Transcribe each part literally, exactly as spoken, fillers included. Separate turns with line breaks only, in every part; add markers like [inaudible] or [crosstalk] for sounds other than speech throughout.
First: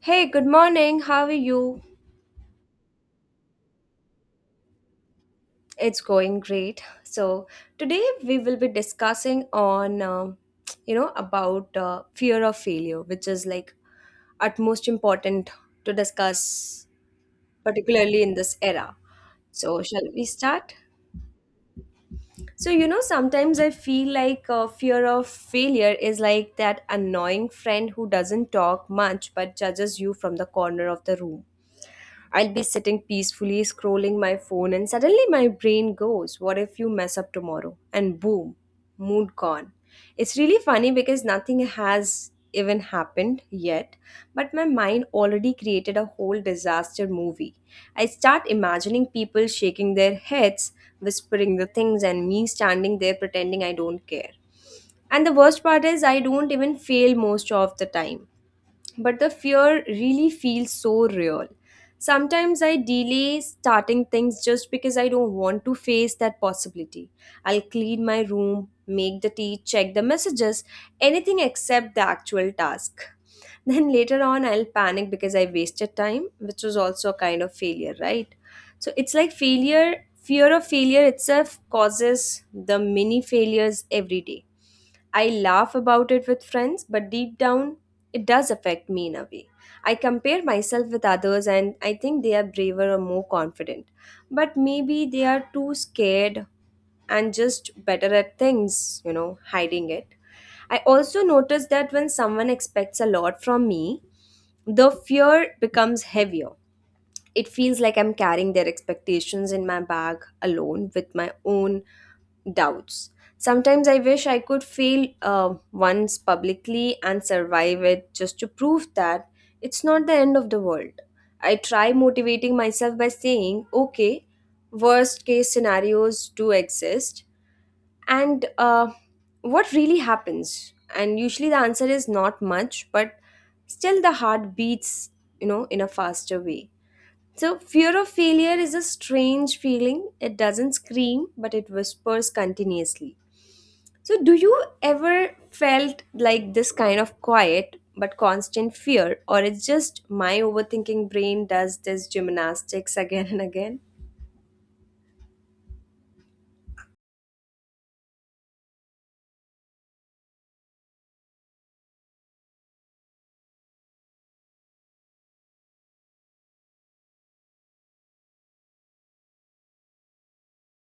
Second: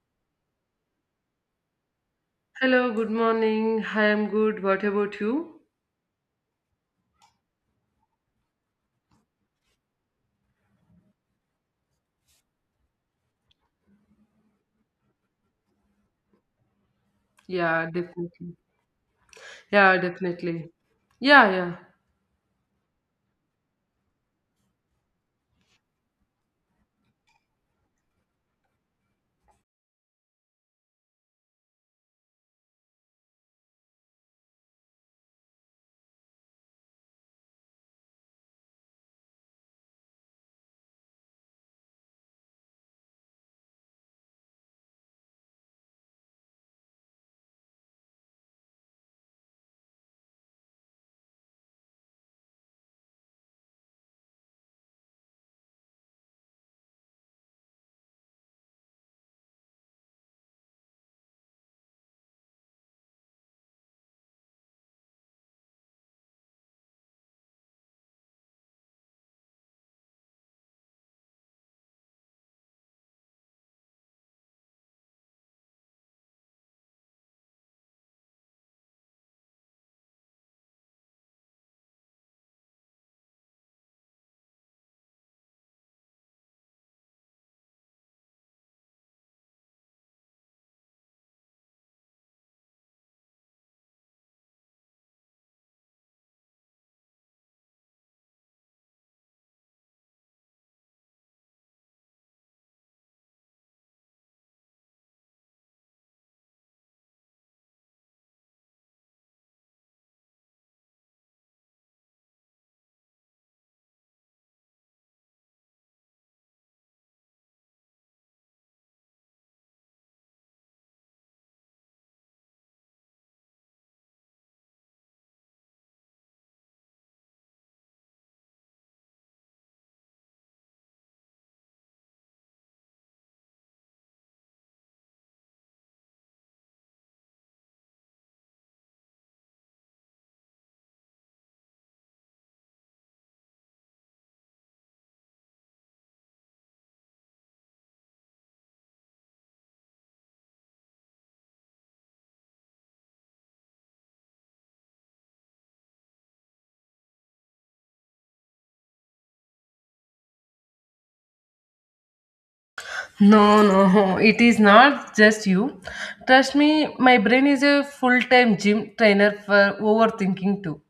Hey, good morning. How are you?
Hello, good morning. Hi, I'm good. What about you?
It's going great. So today we will be discussing on, um you know, about uh, fear of failure, which is like utmost important to discuss,
Yeah,
particularly in this
definitely.
era. So
Yeah,
shall we
definitely.
start?
Yeah, yeah.
So you know, sometimes I feel like uh, fear of failure is like that annoying friend who doesn't talk much but judges you from the corner of the room. I'll be sitting peacefully scrolling my phone, and suddenly my brain goes, "What if you mess up tomorrow?" And boom, mood gone. It's really funny because nothing has even happened yet, but my mind already created a whole disaster movie. I start imagining people shaking their heads, whispering the things, and me standing there pretending I don't care. And the worst part is, I don't even fail most of the time, but the fear really feels so real. Sometimes I delay starting things just because I don't want to face that possibility. I'll clean my room, make the tea, check the messages, anything except the actual task. [laughs] Then later on, I'll panic because I wasted time, which was also a kind of failure, right? So it's like failure, fear of failure itself causes the mini failures every day. I laugh about it with friends, but deep down, it does affect me in a way. I compare myself with others and I think they are braver or more confident. But maybe they are too scared and just better at things, you know, hiding it. I also notice that when someone expects a lot from me, the fear becomes heavier. It feels like I'm carrying their expectations in my bag alone with my own doubts. Sometimes I wish I could fail uh, once publicly and survive it just to prove that it's not the end of the world. I try motivating myself by saying, okay, worst case scenarios do exist, and uh, what really happens? And usually the answer is not much, but still the heart beats, you know, in a faster way. So, fear of failure is a strange feeling. It doesn't scream, but it whispers continuously. So, do you ever felt like this kind of quiet but constant fear, or it's just my overthinking brain does this gymnastics [laughs] again and again?
No, no, it is not just you. Trust me, my brain is a full time gym trainer for overthinking too.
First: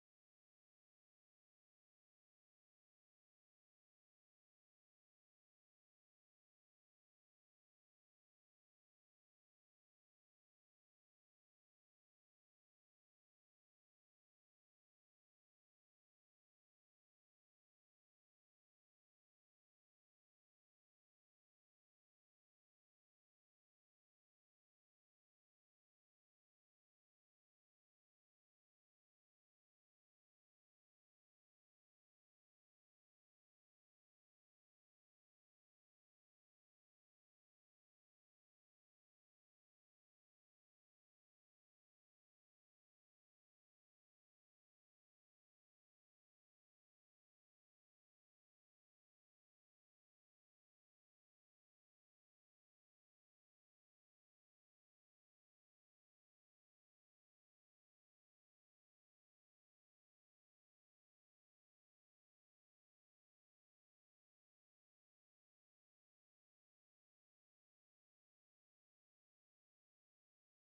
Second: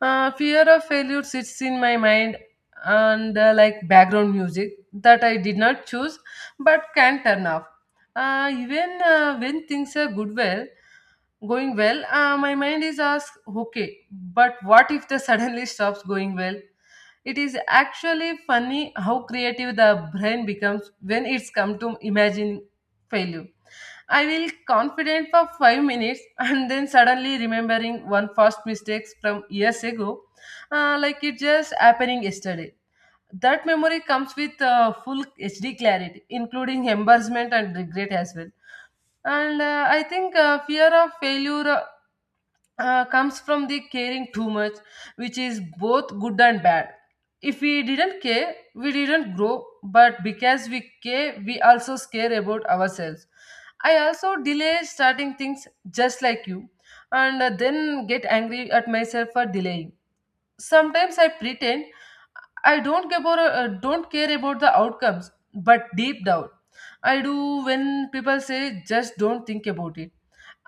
Uh, fear of failure sits in my mind and uh, like background music that I did not choose but can turn off. Uh, even uh, When things are good, well, going well, uh, my mind is asked, okay, but what if the [laughs] suddenly stops going well? It is actually funny how creative the brain becomes when it's come to imagining failure. I will confident for five minutes [laughs] and then suddenly remembering one past mistakes from years ago, uh, like it just happening yesterday. That memory comes with uh, full H D clarity, including embarrassment and regret as well. And uh, I think uh, Fear of failure uh, uh, comes from the caring too much, which is both good and bad. If we didn't care, we didn't grow, but because we care, we also care about ourselves. I also delay starting things just like you, and uh, then get angry at myself for delaying. Sometimes I pretend I don't care about, uh, don't care about the outcomes, but deep down, I do when people say just don't think about it.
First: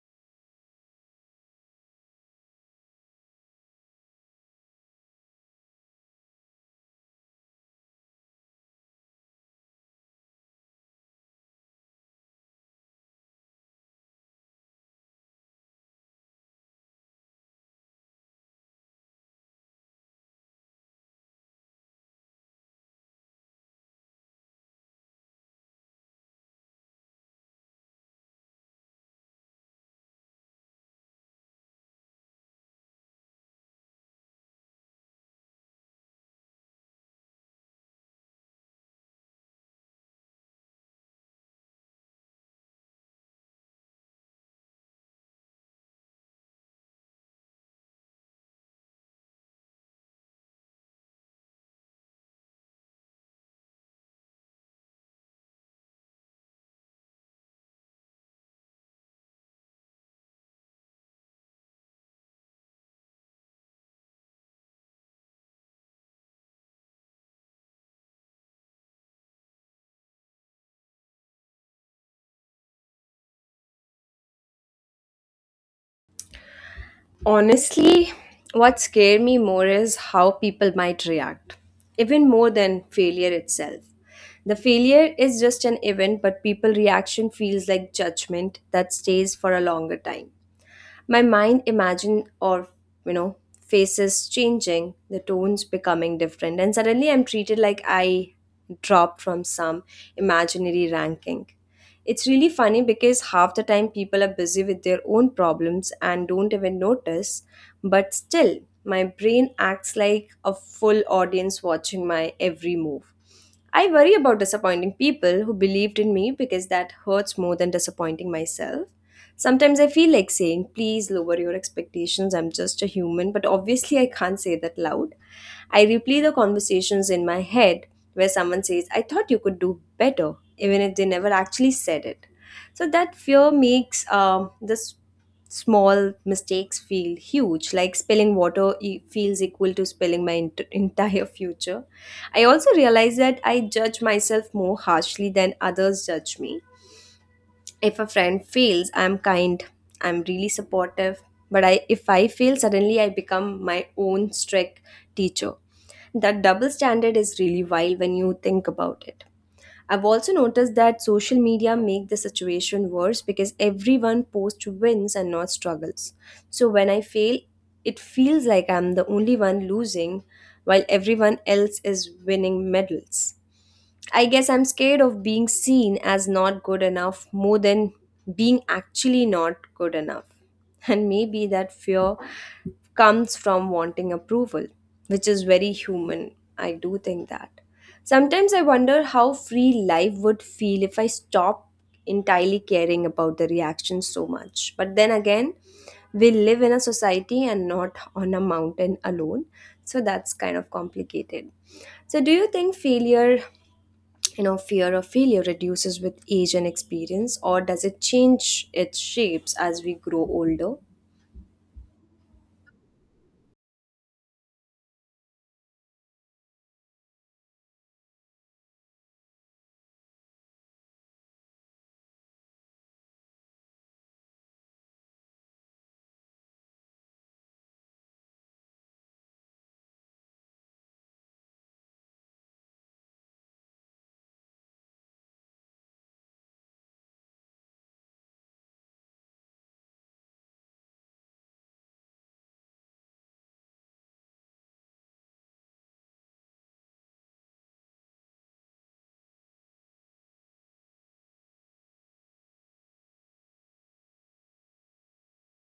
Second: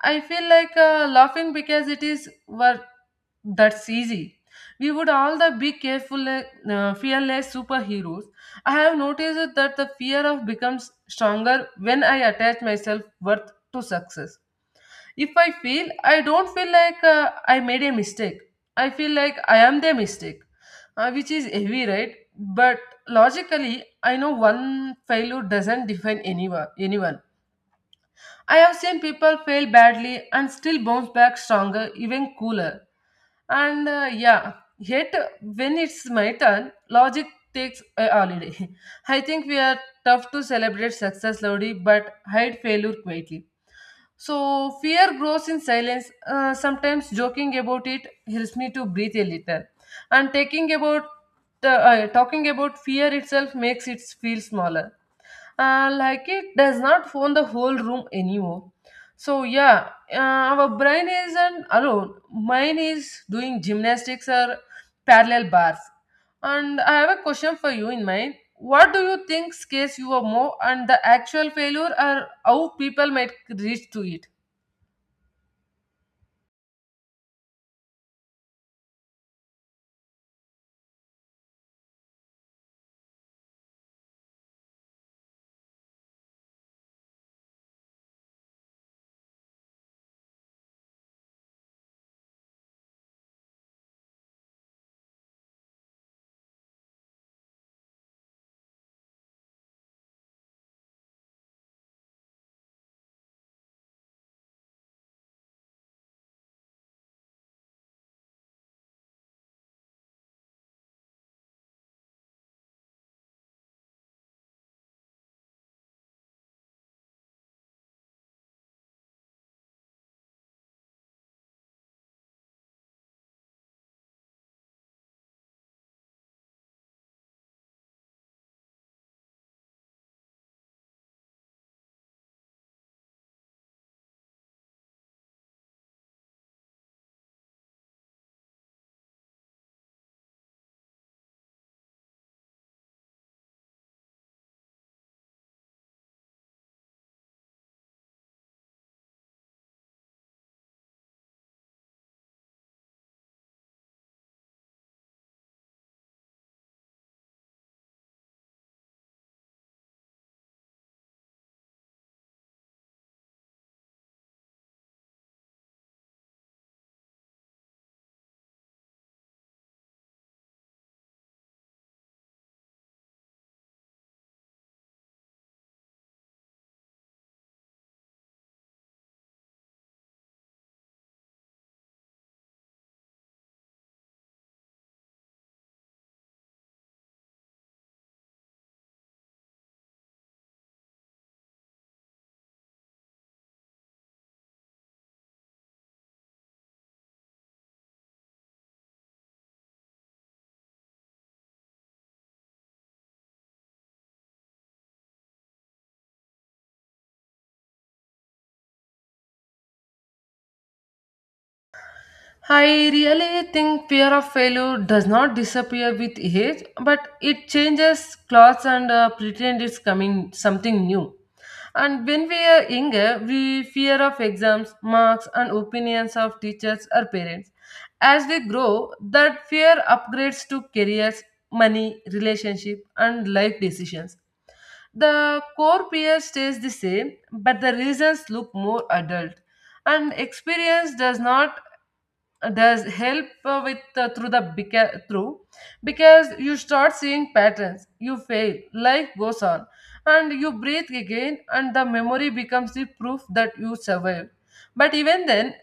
I feel like uh, laughing because it is well, that's easy. We would all the be careful, uh, fearless superheroes. I have noticed that the fear of becomes stronger when I attach myself worth to success. If I feel I don't feel like uh, I made a mistake, I feel like I am the mistake, uh, which is heavy, right? But logically, I know one failure doesn't define anyone. Anyone I have seen people fail badly and still bounce back stronger, even cooler. And uh, Yeah, yet when it's my turn, logic takes a holiday. [laughs] I think we are tough to celebrate success loudly but hide failure quietly. So fear grows in silence. Uh, sometimes joking about it helps me to breathe a little. And taking about uh, uh, talking about fear itself makes it feel smaller uh, like it does not own the whole room anymore. So yeah, uh, our brain isn't alone. Mine is doing gymnastics or parallel bars. And I have a question for you in mind. What do you think scares you more, and the actual failure, or how people might reach to it?
Honestly, what scared me more is how people might react, even more than failure itself. The failure is just an event, but people reaction feels like judgment that stays for a longer time. My mind imagine or you know faces changing, the tones becoming different, and suddenly I'm treated like I dropped from some imaginary ranking. It's really funny because half the time people are busy with their own problems and don't even notice, but still, my brain acts like a full audience watching my every move. I worry about disappointing people who believed in me because that hurts more than disappointing myself. Sometimes I feel like saying, "Please lower your expectations, I'm just a human," but obviously I can't say that loud. I replay the conversations in my head where someone says, "I thought you could do better," even if they never actually said it. So that fear makes um, this small mistakes feel huge, like spilling water e- feels equal to spilling my ent- [laughs] entire future. I also realize that I judge myself more harshly than others judge me. If a friend fails, I'm kind. I'm really supportive. But I, if I fail, suddenly I become my own strict teacher. That double standard is really wild when you think about it. I've also noticed that social media make the situation worse because everyone posts wins and not struggles. So when I fail, it feels like I'm the only one losing while everyone else is winning medals. I guess I'm scared of being seen as not good enough more than being actually not good enough. [laughs] And maybe that fear comes from wanting approval, which is very human. I do think that. Sometimes I wonder how free life would feel if I stopped entirely caring about the reaction so much. But then again, we live in a society and not on a mountain alone. So that's kind of complicated. So, do you think failure you know fear of failure reduces with age and experience, or does it change its shapes as we grow older?
I really think fear of failure does not disappear with age, but it changes clothes and uh, pretend it's coming something new. And when we are younger, we fear of exams, marks, and opinions of teachers or parents. As we grow, that fear upgrades to careers, money, relationship, and life decisions. The core fear stays the same, but the reasons look more adult. And experience does not uh, does help uh, with uh, through the beca- through because you start seeing patterns, you fail, life goes on and you breathe again, and the memory becomes the proof that you survived. But even then,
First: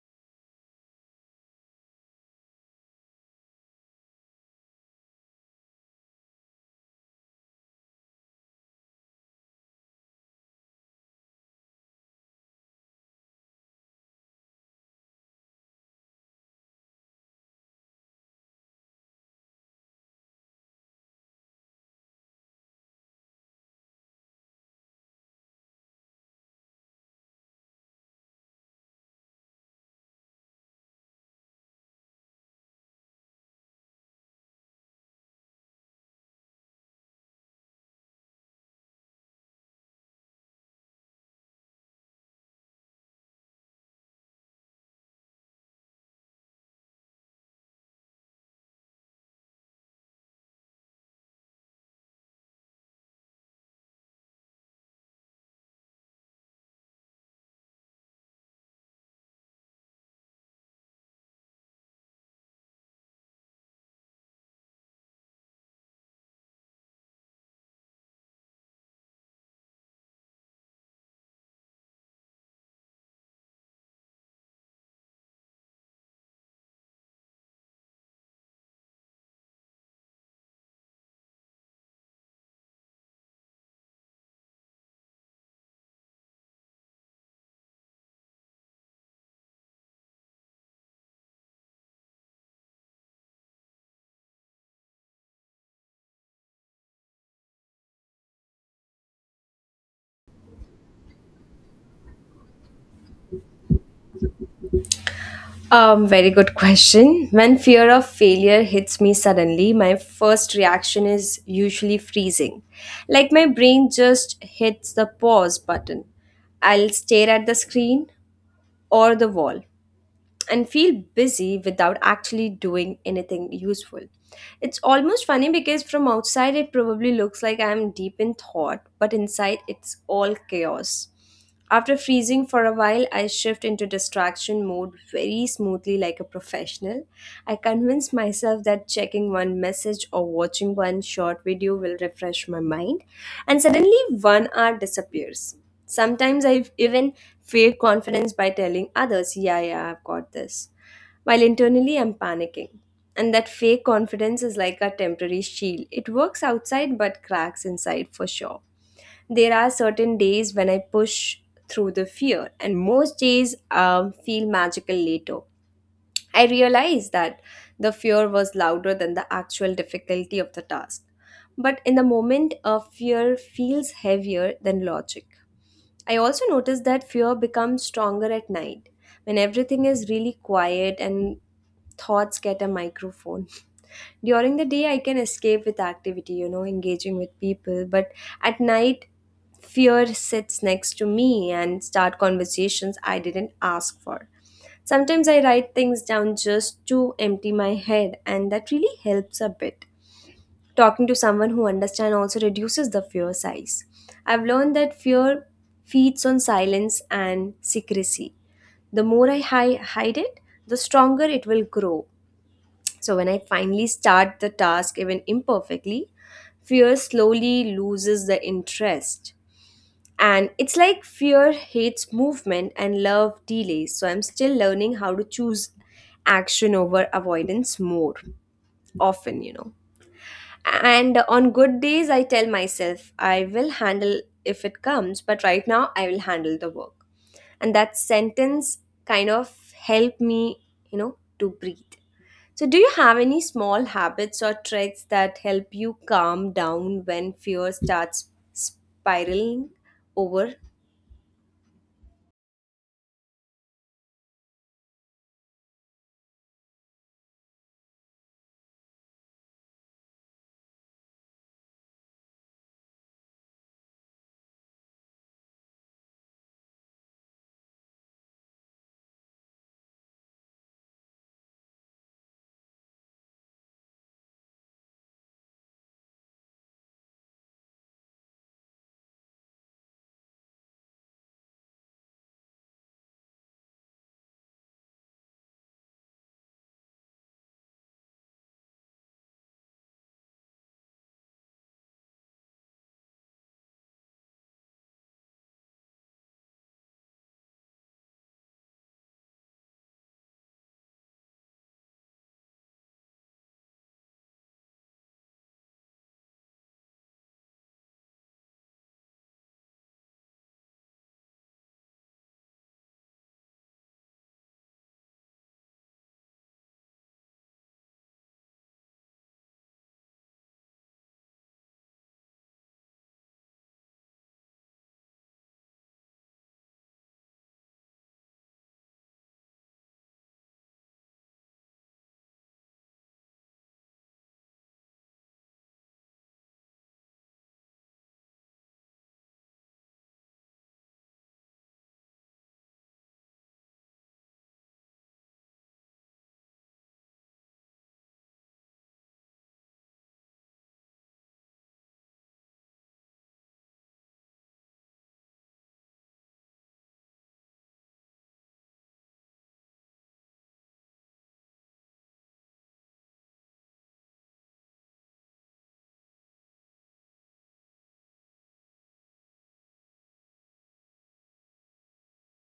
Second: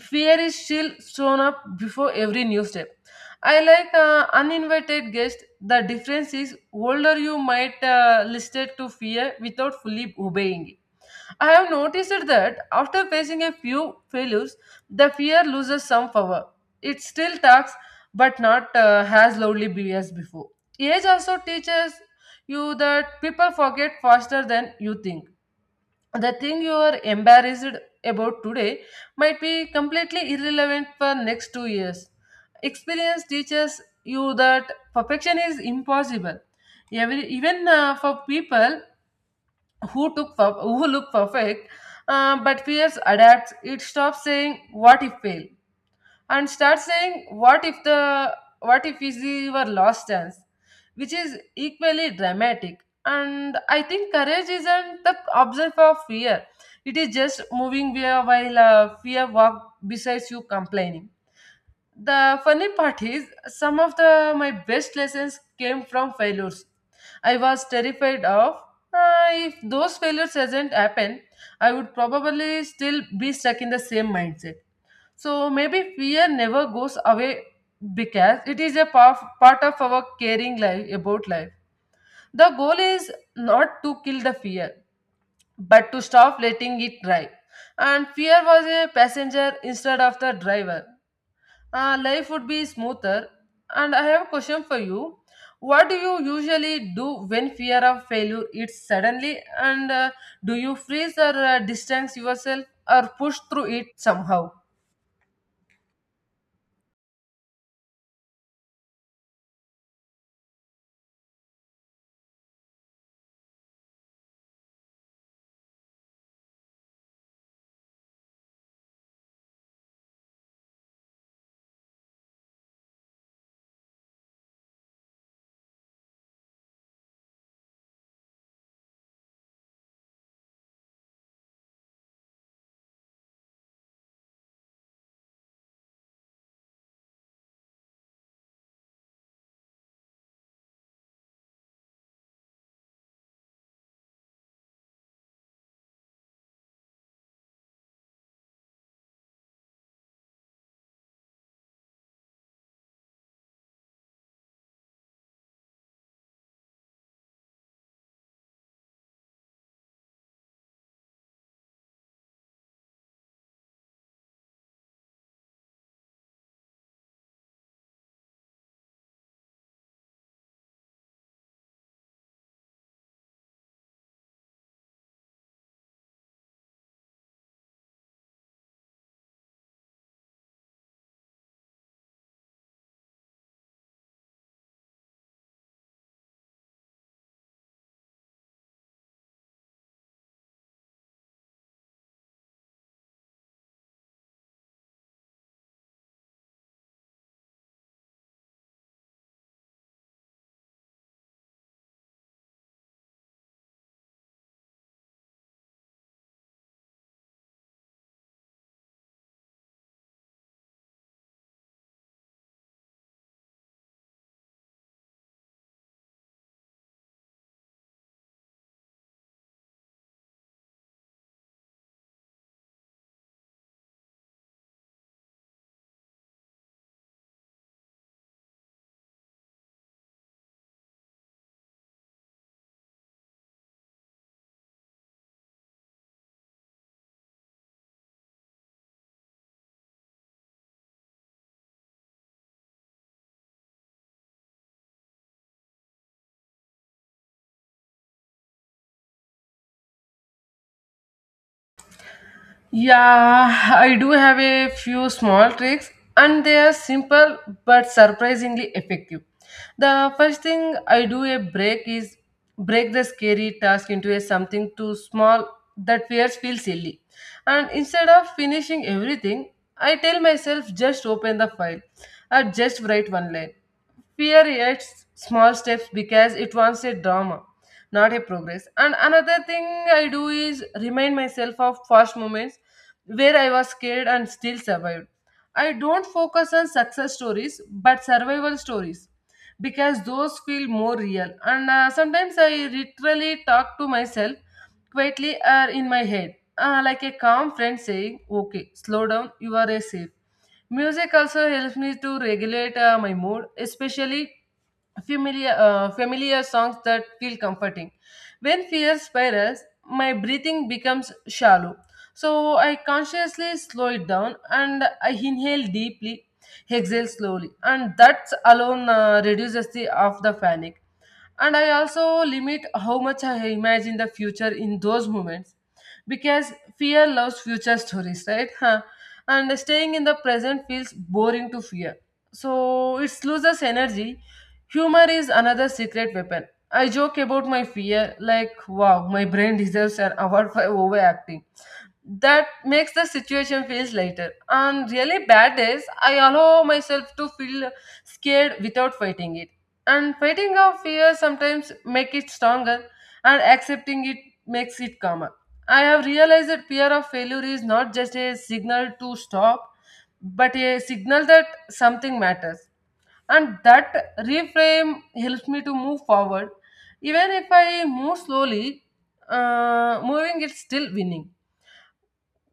fear is still shown up before every new step. I like uh, uninvited guest. The difference is older you might uh, listed to fear without fully obeying it. I have noticed that after facing a few failures, the fear loses some power. It still talks, but not uh, as loudly be- as before. Age also teaches you that people forget faster than you think. The thing you are embarrassed about today might be completely irrelevant for next two years. Experience teaches you that perfection is impossible. Every, even uh, for people who took per- who look perfect, uh, but fears adapts. It stops saying what if fail and starts saying what if the what if is your last chance, which is equally dramatic. And I think courage isn't the absence of fear. It is just moving where- while uh, fear walks besides you complaining. The funny part is, some of the my best lessons came from failures. I was terrified of uh, If those failures had not happened, I would probably still be stuck in the same mindset. So maybe fear never goes away because it is a pa- part of our caring life about life. The goal is not to kill the fear, but to stop letting it drive. And fear was a passenger instead of the driver, uh, life would be smoother. And I have a question for you. What do you usually do when fear of failure hits suddenly? And uh, do you freeze or uh, distance yourself or push through it somehow?
um Very good question. When fear of failure hits me suddenly, my first reaction is usually freezing, like my brain just hits the pause button. I'll stare at the screen or the wall and feel busy without actually doing anything useful. It's almost funny because from outside it probably looks like I'm deep in thought, but inside it's all chaos. After freezing for a while, I shift into distraction mode very smoothly, like a professional. I convince myself that checking one message or watching one short video will refresh my mind, and suddenly one hour disappears. Sometimes I even fake confidence by telling others, "Yeah, yeah, I've got this," while internally I'm panicking. And that fake confidence is like a temporary shield. It works outside but cracks inside for sure. There are certain days when I push through the fear, and most days um, feel magical later. I realized that the fear was louder than the actual difficulty of the task. But in the moment, a fear feels heavier than logic. I also noticed that fear becomes stronger at night when everything is really quiet and thoughts get a microphone. [laughs] During the day, I can escape with activity, you know, engaging with people, but at night, fear sits next to me and start conversations I didn't ask for. Sometimes I write things down just to empty my head, and that really helps a bit. Talking to someone who understands also reduces the fear size. I've learned that fear feeds on silence and secrecy. The more I hi- hide it, the stronger it will grow. So when I finally start the task, even imperfectly, fear slowly loses the interest. And it's like fear hates movement and love delays. So I'm still learning how to choose action over avoidance more often, you know. And on good days, I tell myself, "I will handle if it comes, but right now, I will handle the work." And that sentence kind of helped me, you know, to breathe. So, do you have any small habits or tricks that help you calm down when fear starts spiraling over?
Yeah, I do have a few small tricks, and they are simple but surprisingly effective. The first thing I do a break is break the scary task into a something too small that fears feel silly. And instead of finishing everything, I tell myself just open the file or just write one line. Fear hates small steps because it wants a drama, not a progress. And another thing I do is remind myself of past moments where I was scared and still survived. I don't focus on success stories but survival stories because those feel more real. And uh, sometimes I literally talk to myself quietly or in my head, uh, like a calm friend saying, okay, slow down, you are a safe. Music also helps me to regulate uh, my mood, especially familiar uh, familiar songs that feel comforting. When fear spirals, my breathing becomes shallow. So I consciously slow it down and I inhale deeply, exhale slowly, and that alone uh, reduces the of the panic. And I also limit how much I imagine the future in those moments because fear loves future stories, right? Huh. And staying in the present feels boring to fear. So it loses energy. Humor is another secret weapon. I joke about my fear like, wow, my brain deserves an award for overacting. That makes the situation feels lighter. On really bad days, I allow myself to feel scared without fighting it, and fighting our fear sometimes make it stronger, and accepting it makes it calmer. I have realized that fear of failure is not just a signal to stop, but a signal that something matters, and that reframe helps me to move forward. Even if I move slowly, uh, moving is still winning.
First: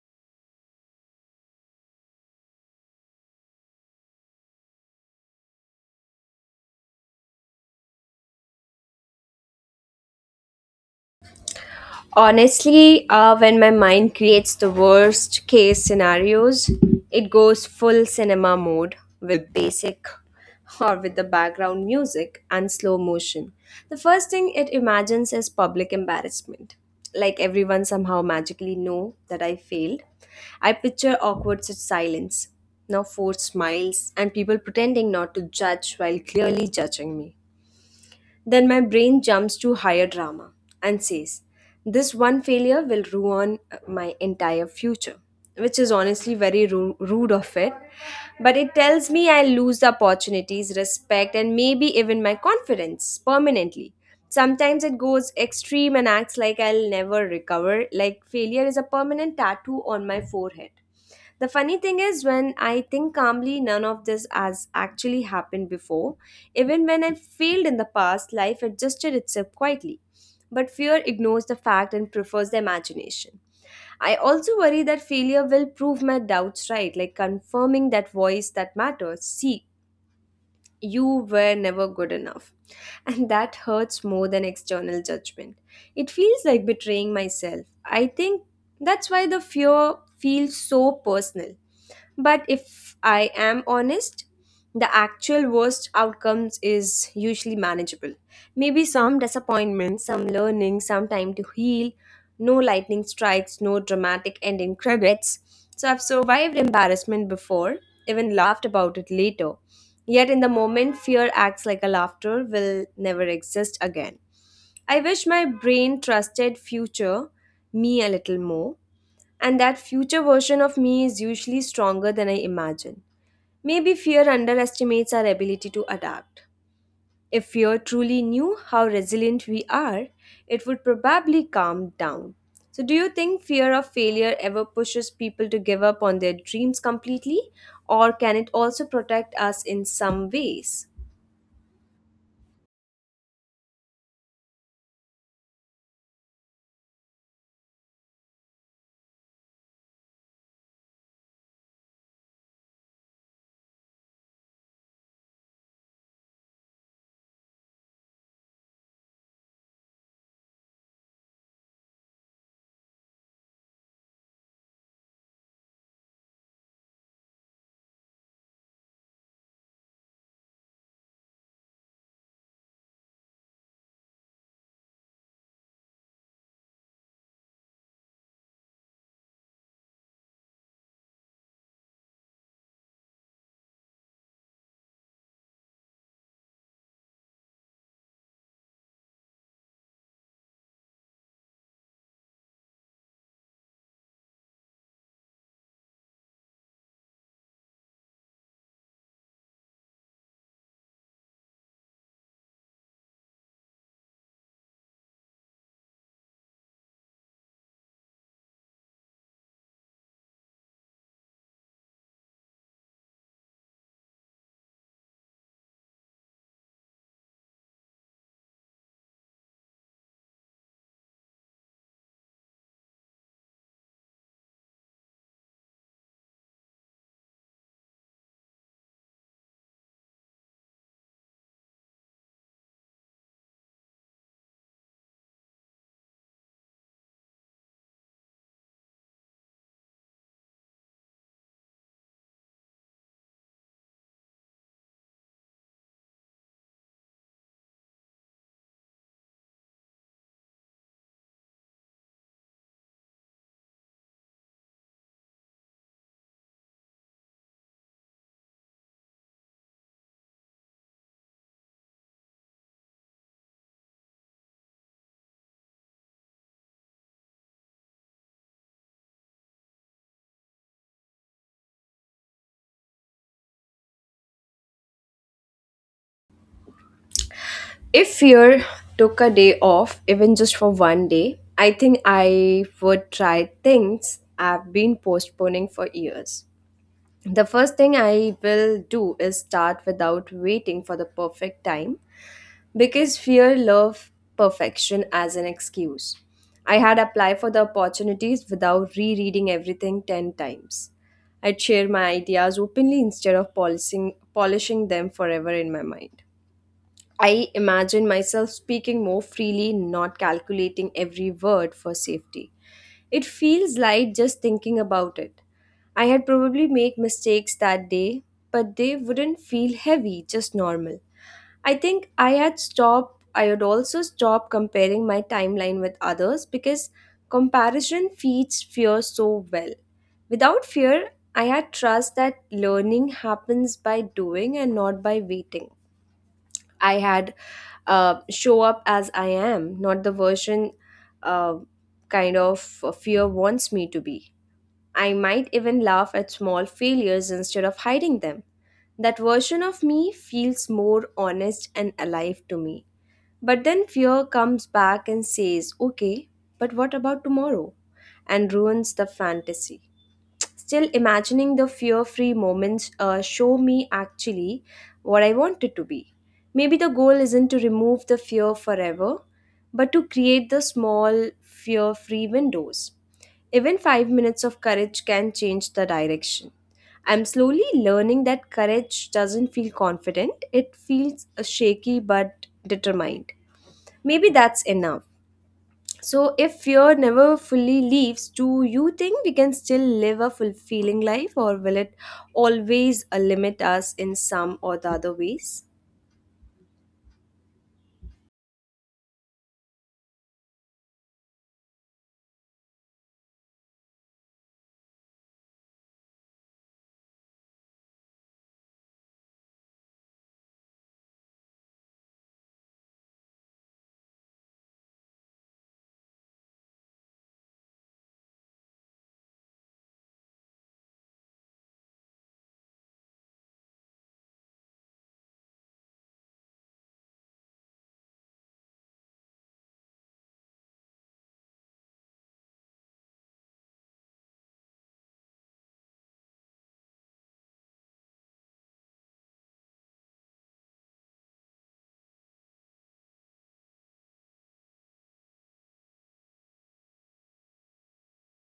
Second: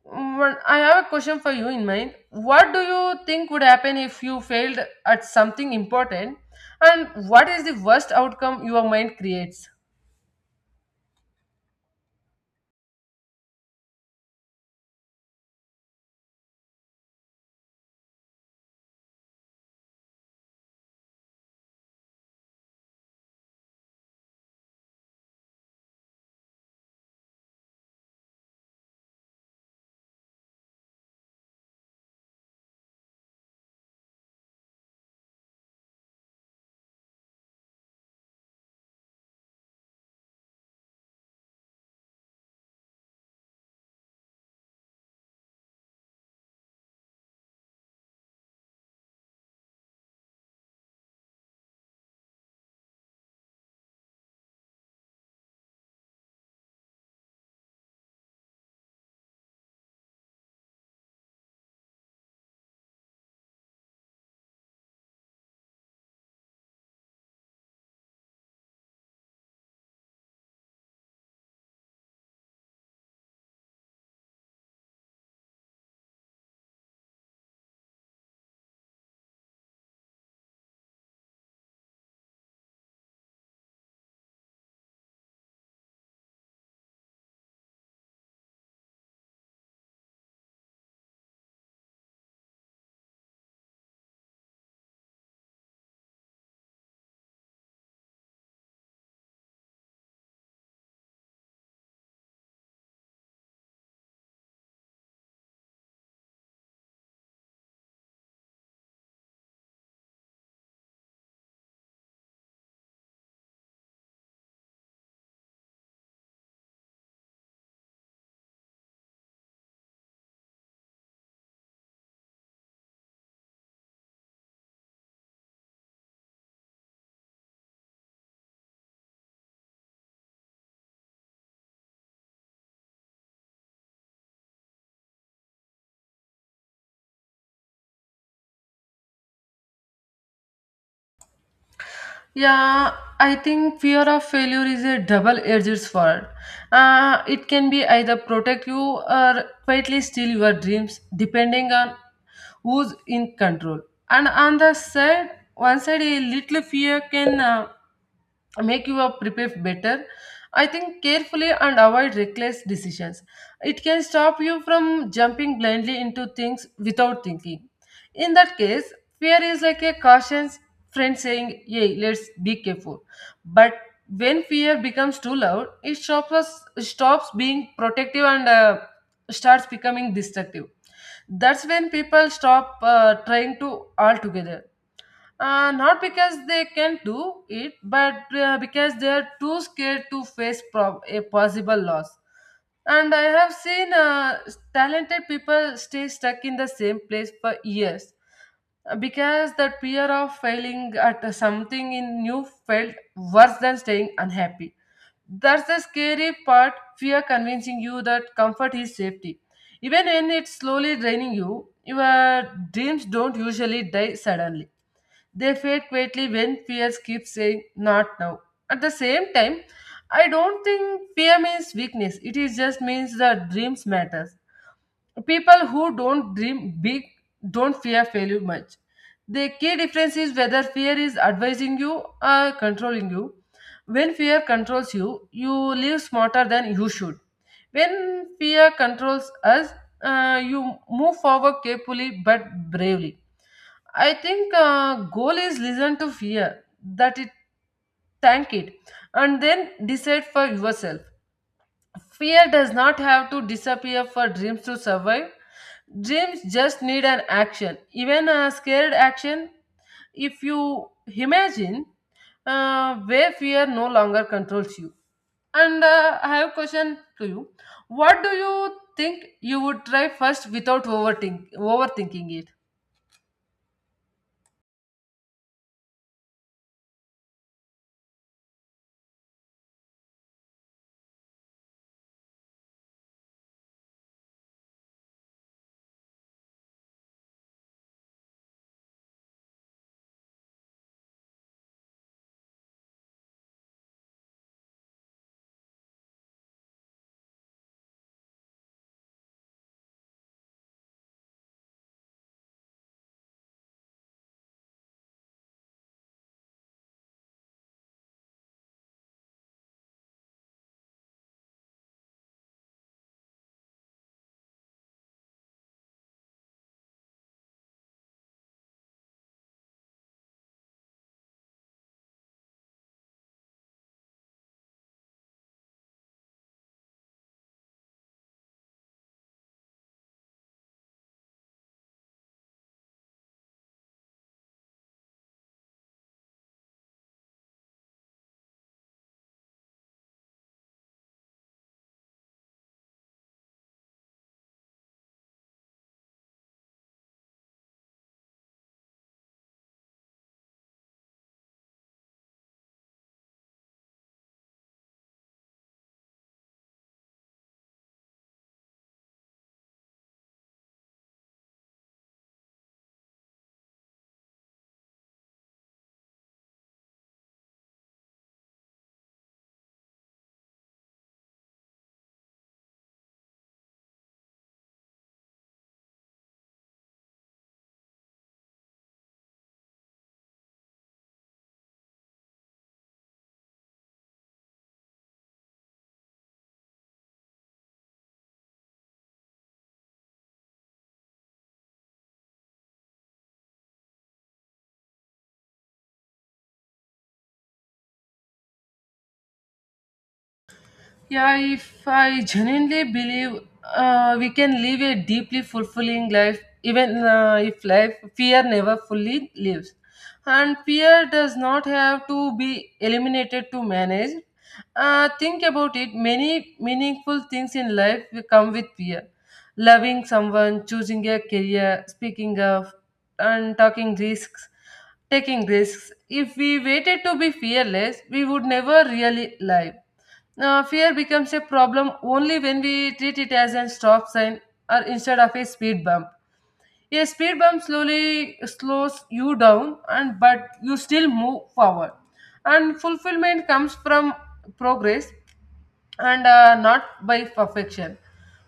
One, I have a question for you in mind. What do you think would happen if you failed at something important? And what is the worst outcome your mind creates?
Honestly, uh, when my mind creates the worst case scenarios, it goes full cinema mode with basic or with the background music and slow motion. The first thing it imagines is public embarrassment. Like everyone somehow magically know that I failed. I picture awkward sit- silence, now forced smiles, and people pretending not to judge while clearly judging me. Then my brain jumps to higher drama and says, "This one failure will ruin my entire future," which is honestly very ru- rude of it. But it tells me I lose the opportunities, respect, and maybe even my confidence permanently. Sometimes it goes extreme and acts like I'll never recover, like failure is a permanent tattoo on my forehead. The funny thing is, when I think calmly, none of this has actually happened before. Even when I failed in the past, life adjusted itself quietly. But fear ignores the fact and prefers the imagination. I also worry that failure will prove my doubts right, like confirming that voice that matters. See, you were never good enough. And that hurts more than external judgment. It feels like betraying myself. I think that's why the fear feels so personal. But if I am honest, the actual worst outcomes is usually manageable. Maybe some disappointment, some learning, some time to heal, no lightning strikes, no dramatic ending credits. So I've survived embarrassment before, even laughed about it later. Yet in the moment, fear acts like a laughter will never exist again. I wish my brain trusted future me a little more, and that future version of me is usually stronger than I imagine. Maybe fear underestimates our ability to adapt. If fear truly knew how resilient we are, it would probably calm down. So, do you think fear of failure ever pushes people to give up on their dreams completely, or can it also protect us in some ways?
Yeah, I think fear of failure is a double-edged sword. Uh, it can be either protect you or quietly steal your dreams, depending on who's in control. And on the side, One side, a little fear can uh, make you uh, prepare better. I think carefully and avoid reckless decisions. It can stop you from jumping blindly into things without thinking. In that case, fear is like a cautious friend saying hey, let's be careful. But when fear becomes too loud, it stops us, stops being protective and uh, starts becoming destructive. That's when people stop uh, trying to altogether, uh, not because they can't do it, but uh, because they are too scared to face prob- a possible loss. And I have seen uh, talented people stay stuck in the same place for years uh, because the fear of failing at something in new felt worse than staying unhappy. That's the scary part, fear convincing you that comfort is safety. Even when it's slowly draining you, your dreams don't usually die suddenly. They fade quietly when fears keep saying, not now. At the same time, I don't think fear means weakness. It is just means that dreams matters. People who don't dream big don't fear failure much. The key difference is whether fear is advising you or controlling you. When fear controls you, you live smarter than you should. When fear controls us, uh, you move forward carefully but bravely. I think uh, goal is listen to fear, that it thank it, and then decide for yourself. Fear does not have to disappear for dreams to survive. Dreams just need an action, even a scared action. If you imagine uh, where fear no longer controls you. And uh, I have a question to you. What do you think you would try first without overthink- overthinking it?
If fear took a day off, even just for one day, I think I would try things I've been postponing for years. The first thing I will do is start without waiting for the perfect time because fear love perfection as an excuse. I had applied for the opportunities without rereading everything ten times. I'd share my ideas openly instead of polishing, polishing them forever in my mind. I imagine myself speaking more freely, not calculating every word for safety. It feels light just thinking about it. I had probably made mistakes that day, but they wouldn't feel heavy, just normal. I think I had stopped, I had also stopped comparing my timeline with others because comparison feeds fear so well. Without fear, I had trust that learning happens by doing and not by waiting. I had uh, show up as I am, not the version uh, kind of fear wants me to be. I might even laugh at small failures instead of hiding them. That version of me feels more honest and alive to me. But then fear comes back and says, okay, but what about tomorrow? And ruins the fantasy. Still, imagining the fear free moments uh, show me actually what I want it to be. Maybe the goal isn't to remove the fear forever, but to create the small fear free windows. Even five minutes of courage can change the direction. I'm slowly learning that courage doesn't feel confident, it feels uh, shaky but determined. Maybe that's enough. So, if fear never fully leaves, do you think we can still live a fulfilling life, or will it always uh, limit us in some or the other ways?
Yeah, if I genuinely believe uh, we can live a deeply fulfilling life, even uh, if life fear never fully lives, and fear does not have to be eliminated to manage. Uh, think about it. Many meaningful things in life will come with fear. Loving someone, choosing a career, speaking up, and talking risks, taking risks. If we waited to be fearless, we would never really live. Now, fear becomes a problem only when we treat it as a stop sign or instead of a speed bump. A speed bump slowly slows you down, and but you still move forward. And fulfillment comes from progress, and uh, not by perfection.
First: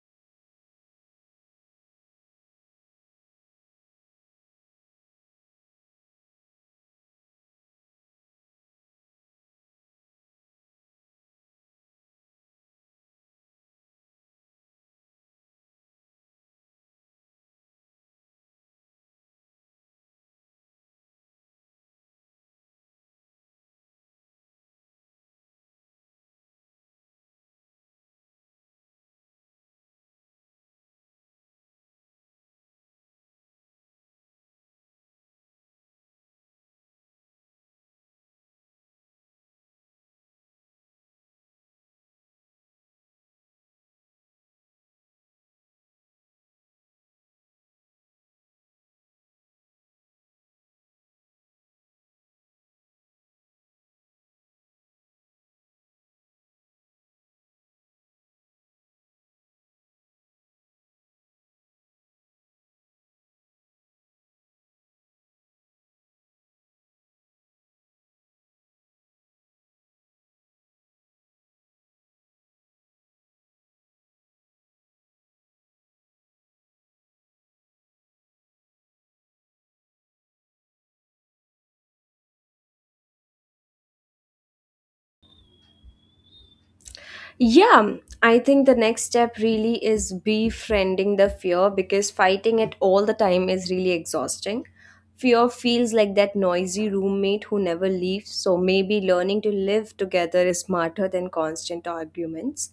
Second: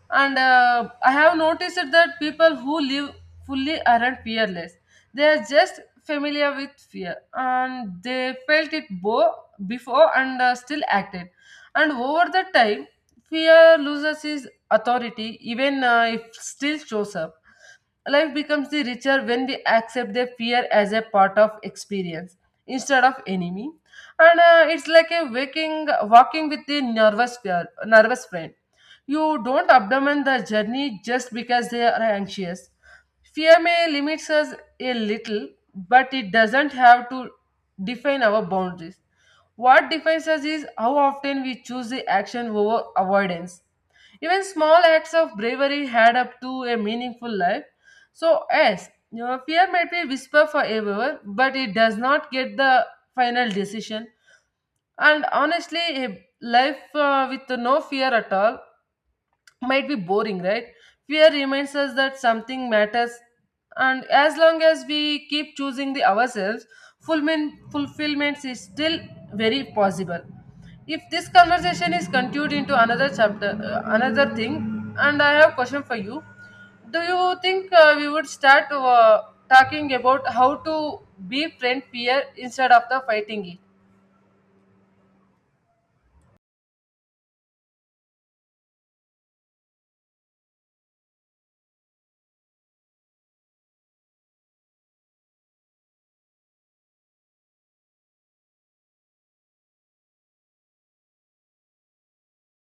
And uh, I have noticed that people who live fully aren't fearless. They are just familiar with fear, and they felt it bo- before and uh, still acted. And over the time, fear loses its authority, even uh, if still shows up. Life becomes the richer when we accept the fear as a part of experience instead of enemy, and uh, it's like a waking walking with the nervous fear, nervous friend. You don't abandon the journey just because they are anxious. Fear may limits us a little, but it doesn't have to define our boundaries. What defines us is how often we choose the action over avoidance. Even small acts of bravery add up to a meaningful life. So yes, your fear might be whisper forever, but it does not get the final decision. And honestly, a life uh, with no fear at all might be boring, right? Fear reminds us that something matters, and as long as we keep choosing the ourselves, fulfillment fulfillment is still very possible. If this conversation is continued into another chapter, uh, another thing, and I have a question for you. Do you think uh, we would start uh, talking about how to befriend fear instead of the fighting it?
Yeah, I think the next step really is befriending the fear because fighting it all the time is really exhausting. Fear feels like that noisy roommate who never leaves, so maybe learning to live together is smarter than constant arguments.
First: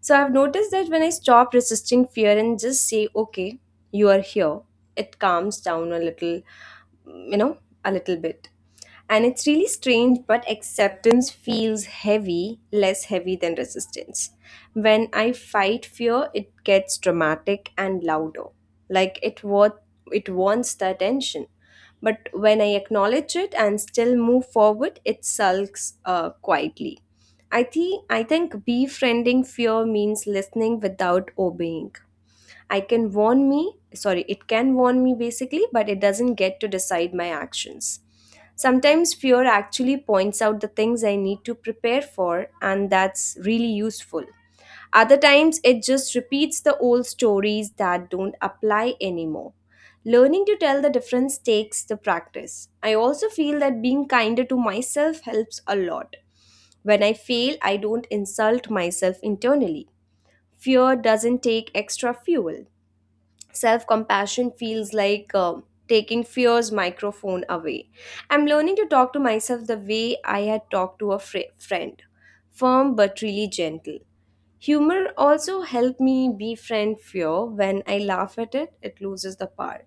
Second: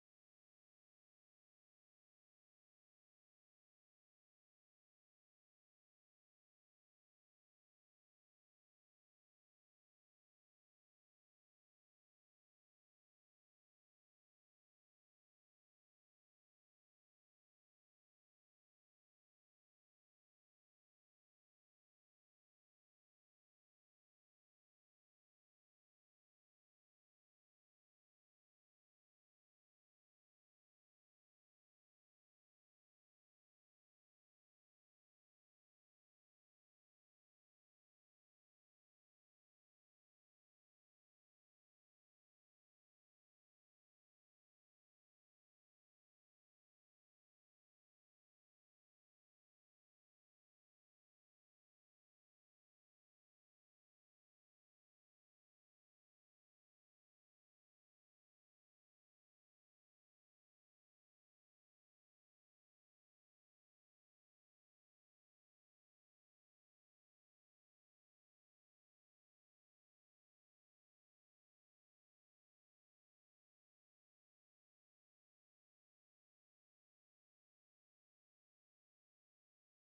So I've noticed that when I stop resisting fear and just say, okay, you are here, it calms down a little, you know, a little bit. And it's really strange, but acceptance feels heavy, less heavy than resistance. When I fight fear, it gets dramatic and louder. Like it wa- it wants the attention. But when I acknowledge it and still move forward, it sulks uh, quietly. I think I think befriending fear means listening without obeying. I can warn me, sorry, It can warn me basically, but it doesn't get to decide my actions. Sometimes fear actually points out the things I need to prepare for, and that's really useful. Other times, it just repeats the old stories that don't apply anymore. Learning to tell the difference takes the practice. I also feel that being kinder to myself helps a lot. When I fail, I don't insult myself internally. Fear doesn't take extra fuel. Self compassion feels like um taking fear's microphone away. I'm learning to talk to myself the way I had talked to a fri- friend, firm but really gentle. Humor also helped me befriend fear. When I laugh at it, it loses the power.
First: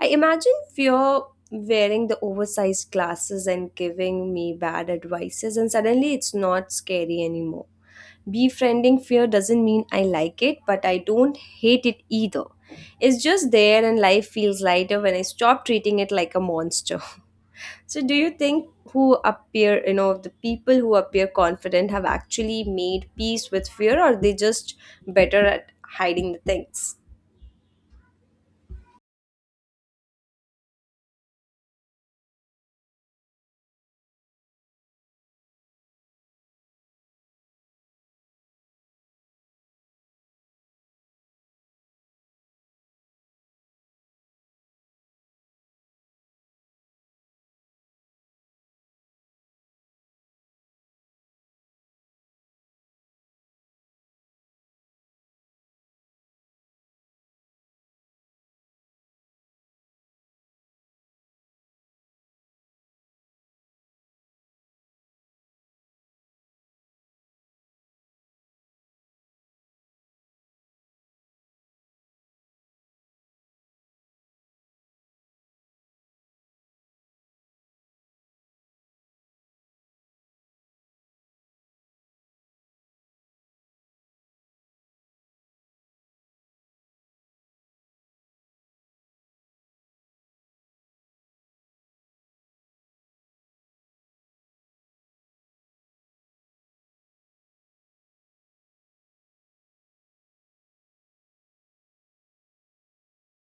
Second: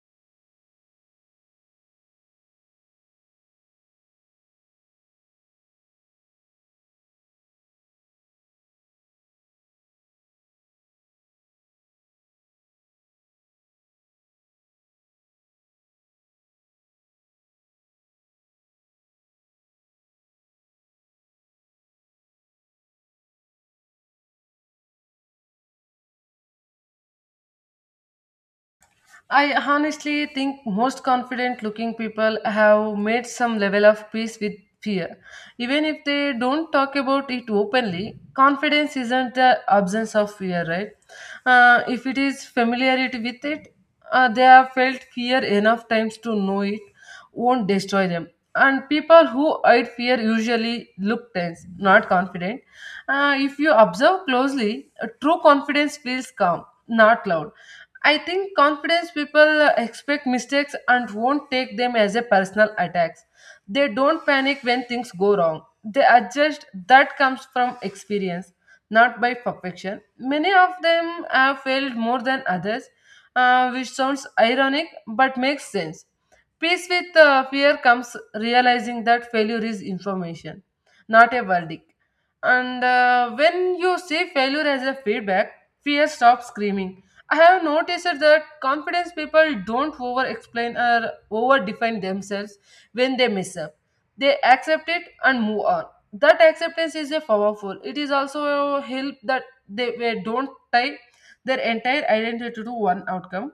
I imagine fear wearing the oversized glasses and giving me bad advices, and suddenly it's not scary anymore. Befriending fear doesn't mean I like it, but I don't hate it either. It's just there, and life feels lighter when I stop treating it like a monster. [laughs] So, do you think who appear, you know, the people who appear confident have actually made peace with fear, or they just better at hiding the things?
I honestly think most confident looking people have made some level of peace with fear. Even if they don't talk about it openly, confidence isn't the absence of fear, right? Uh, if it is familiarity with it, uh, they have felt fear enough times to know it won't destroy them. And people who hide fear usually look tense, not confident. Uh, if you observe closely, uh, true confidence feels calm, not loud. I think confidence people uh, expect mistakes and won't take them as a personal attacks. They don't panic when things go wrong. They adjust. That comes from experience, not by perfection. Many of them have failed more than others, uh, which sounds ironic but makes sense. Peace with uh, fear comes realizing that failure is information, not a verdict. And uh, When you see failure as a feedback, fear stops screaming. I have noticed that confidence people don't over explain or over define themselves when they mess up. They accept it and move on. That acceptance is a powerful. It is also a help that they, they don't tie their entire identity to one outcome,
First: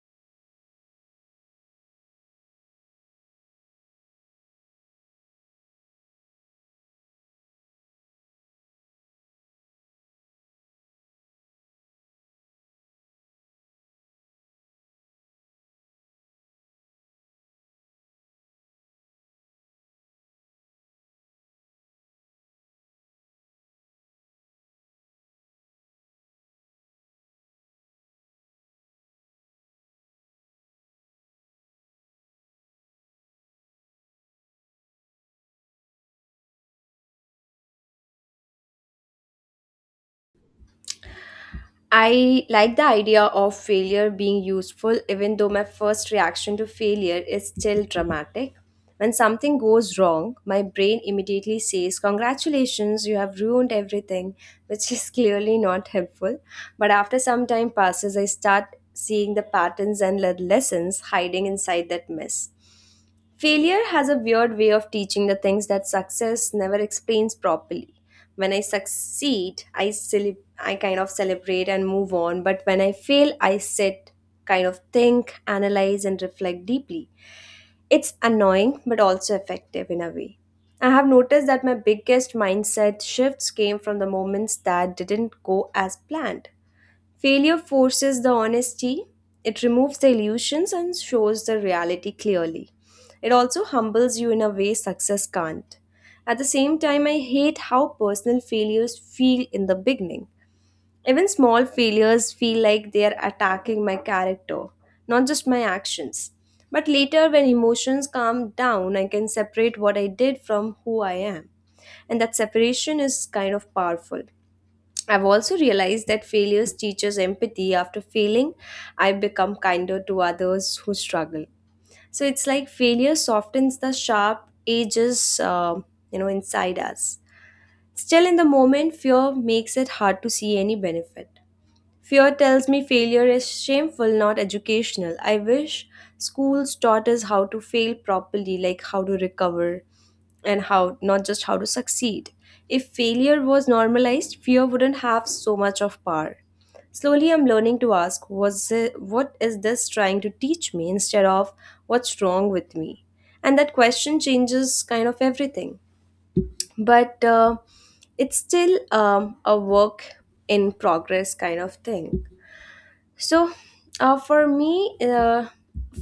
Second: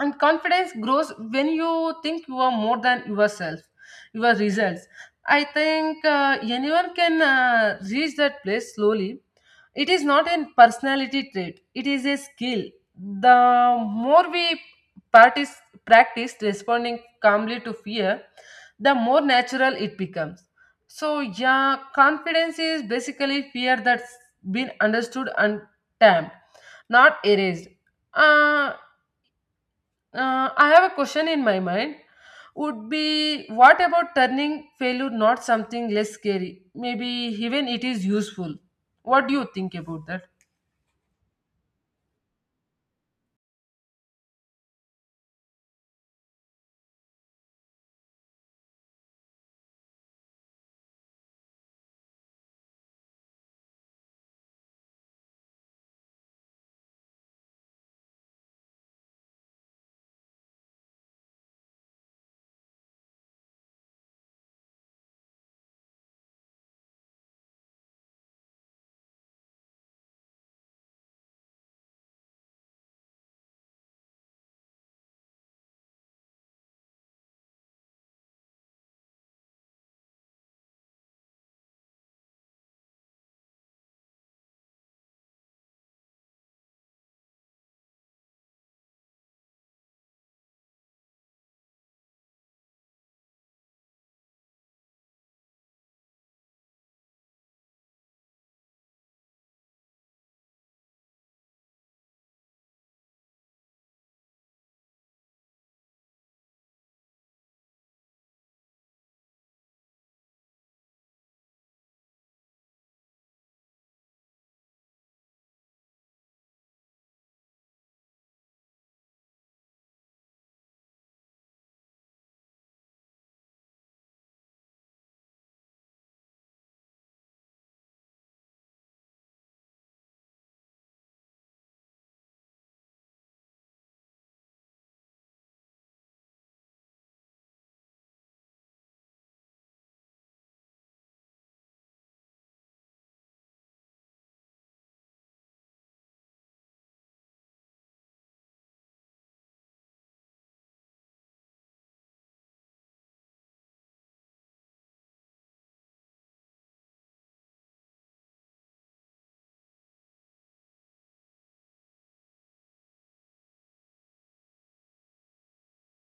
and confidence grows when you think you are more than yourself your results. I think uh, anyone can uh, reach that place slowly. It is not a personality trait, it is a skill. The more we practice practice responding calmly to fear, the more natural it becomes. So yeah, confidence is basically fear that's been understood and tamed, not erased. uh, uh, I have a question in my mind. Would be what about turning failure not something less scary? Maybe even it is useful. What do you think about that?
I like the idea of failure being useful, even though my first reaction to failure is still dramatic. When something goes wrong, my brain immediately says, congratulations, you have ruined everything, which is [laughs] clearly not helpful. But after some time passes, I start seeing the patterns and le- lessons hiding inside that mess. Failure has a weird way of teaching the things that success never explains properly. When I succeed, I cele- I kind of celebrate and move on, but when I fail, I sit, kind of think, analyze and reflect deeply. It's annoying but also effective in a way. I have noticed that my biggest mindset shifts came from the moments that didn't go as planned. Failure forces the honesty, it removes the illusions and shows the reality clearly. It also humbles you in a way success can't. At the same time, I hate how personal failures feel in the beginning. Even small failures feel like they are attacking my character, not just my actions. But later, when emotions calm down, I can separate what I did from who I am. And that separation is kind of powerful. I've also realized that failures teach us empathy. After failing, I become kinder to others who struggle. So it's like failure softens the sharp edges, uh, you know, inside us. Still, in the moment, fear makes it hard to see any benefit. Fear tells me failure is shameful, not educational. I wish schools taught us how to fail properly, like how to recover, and how not just how to succeed. If failure was normalized, fear wouldn't have so much of power. Slowly, I'm learning to ask, was it, what is this trying to teach me instead of what's wrong with me? And that question changes kind of everything. But uh, it's still um, a work in progress kind of thing. So, uh, for me, uh,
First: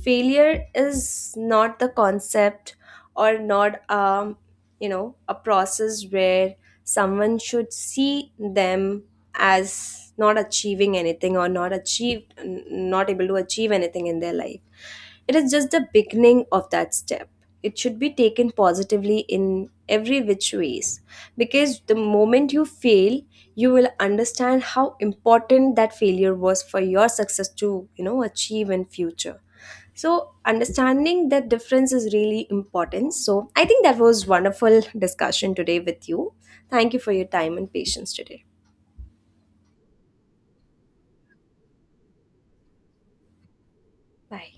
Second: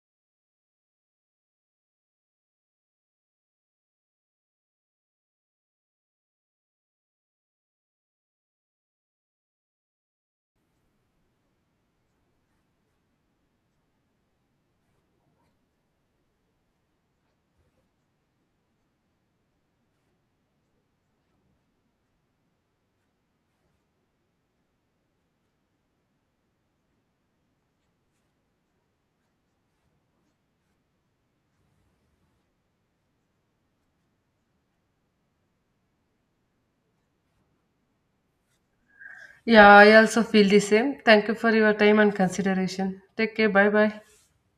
failure is not the concept or not, um, you know, a process where someone should see them as not achieving anything or not achieved, n- not able to achieve anything in their life. It is just the beginning of that step. It should be taken positively in every which ways, because the moment you fail, you will understand how important that failure was for your success to, you know, achieve in future. So understanding that difference is really important. So I think that was wonderful discussion today with you. Thank you for your time and patience today.
Yeah, I also feel the same. Thank you for your time and consideration. Take care. Bye bye.
Bye.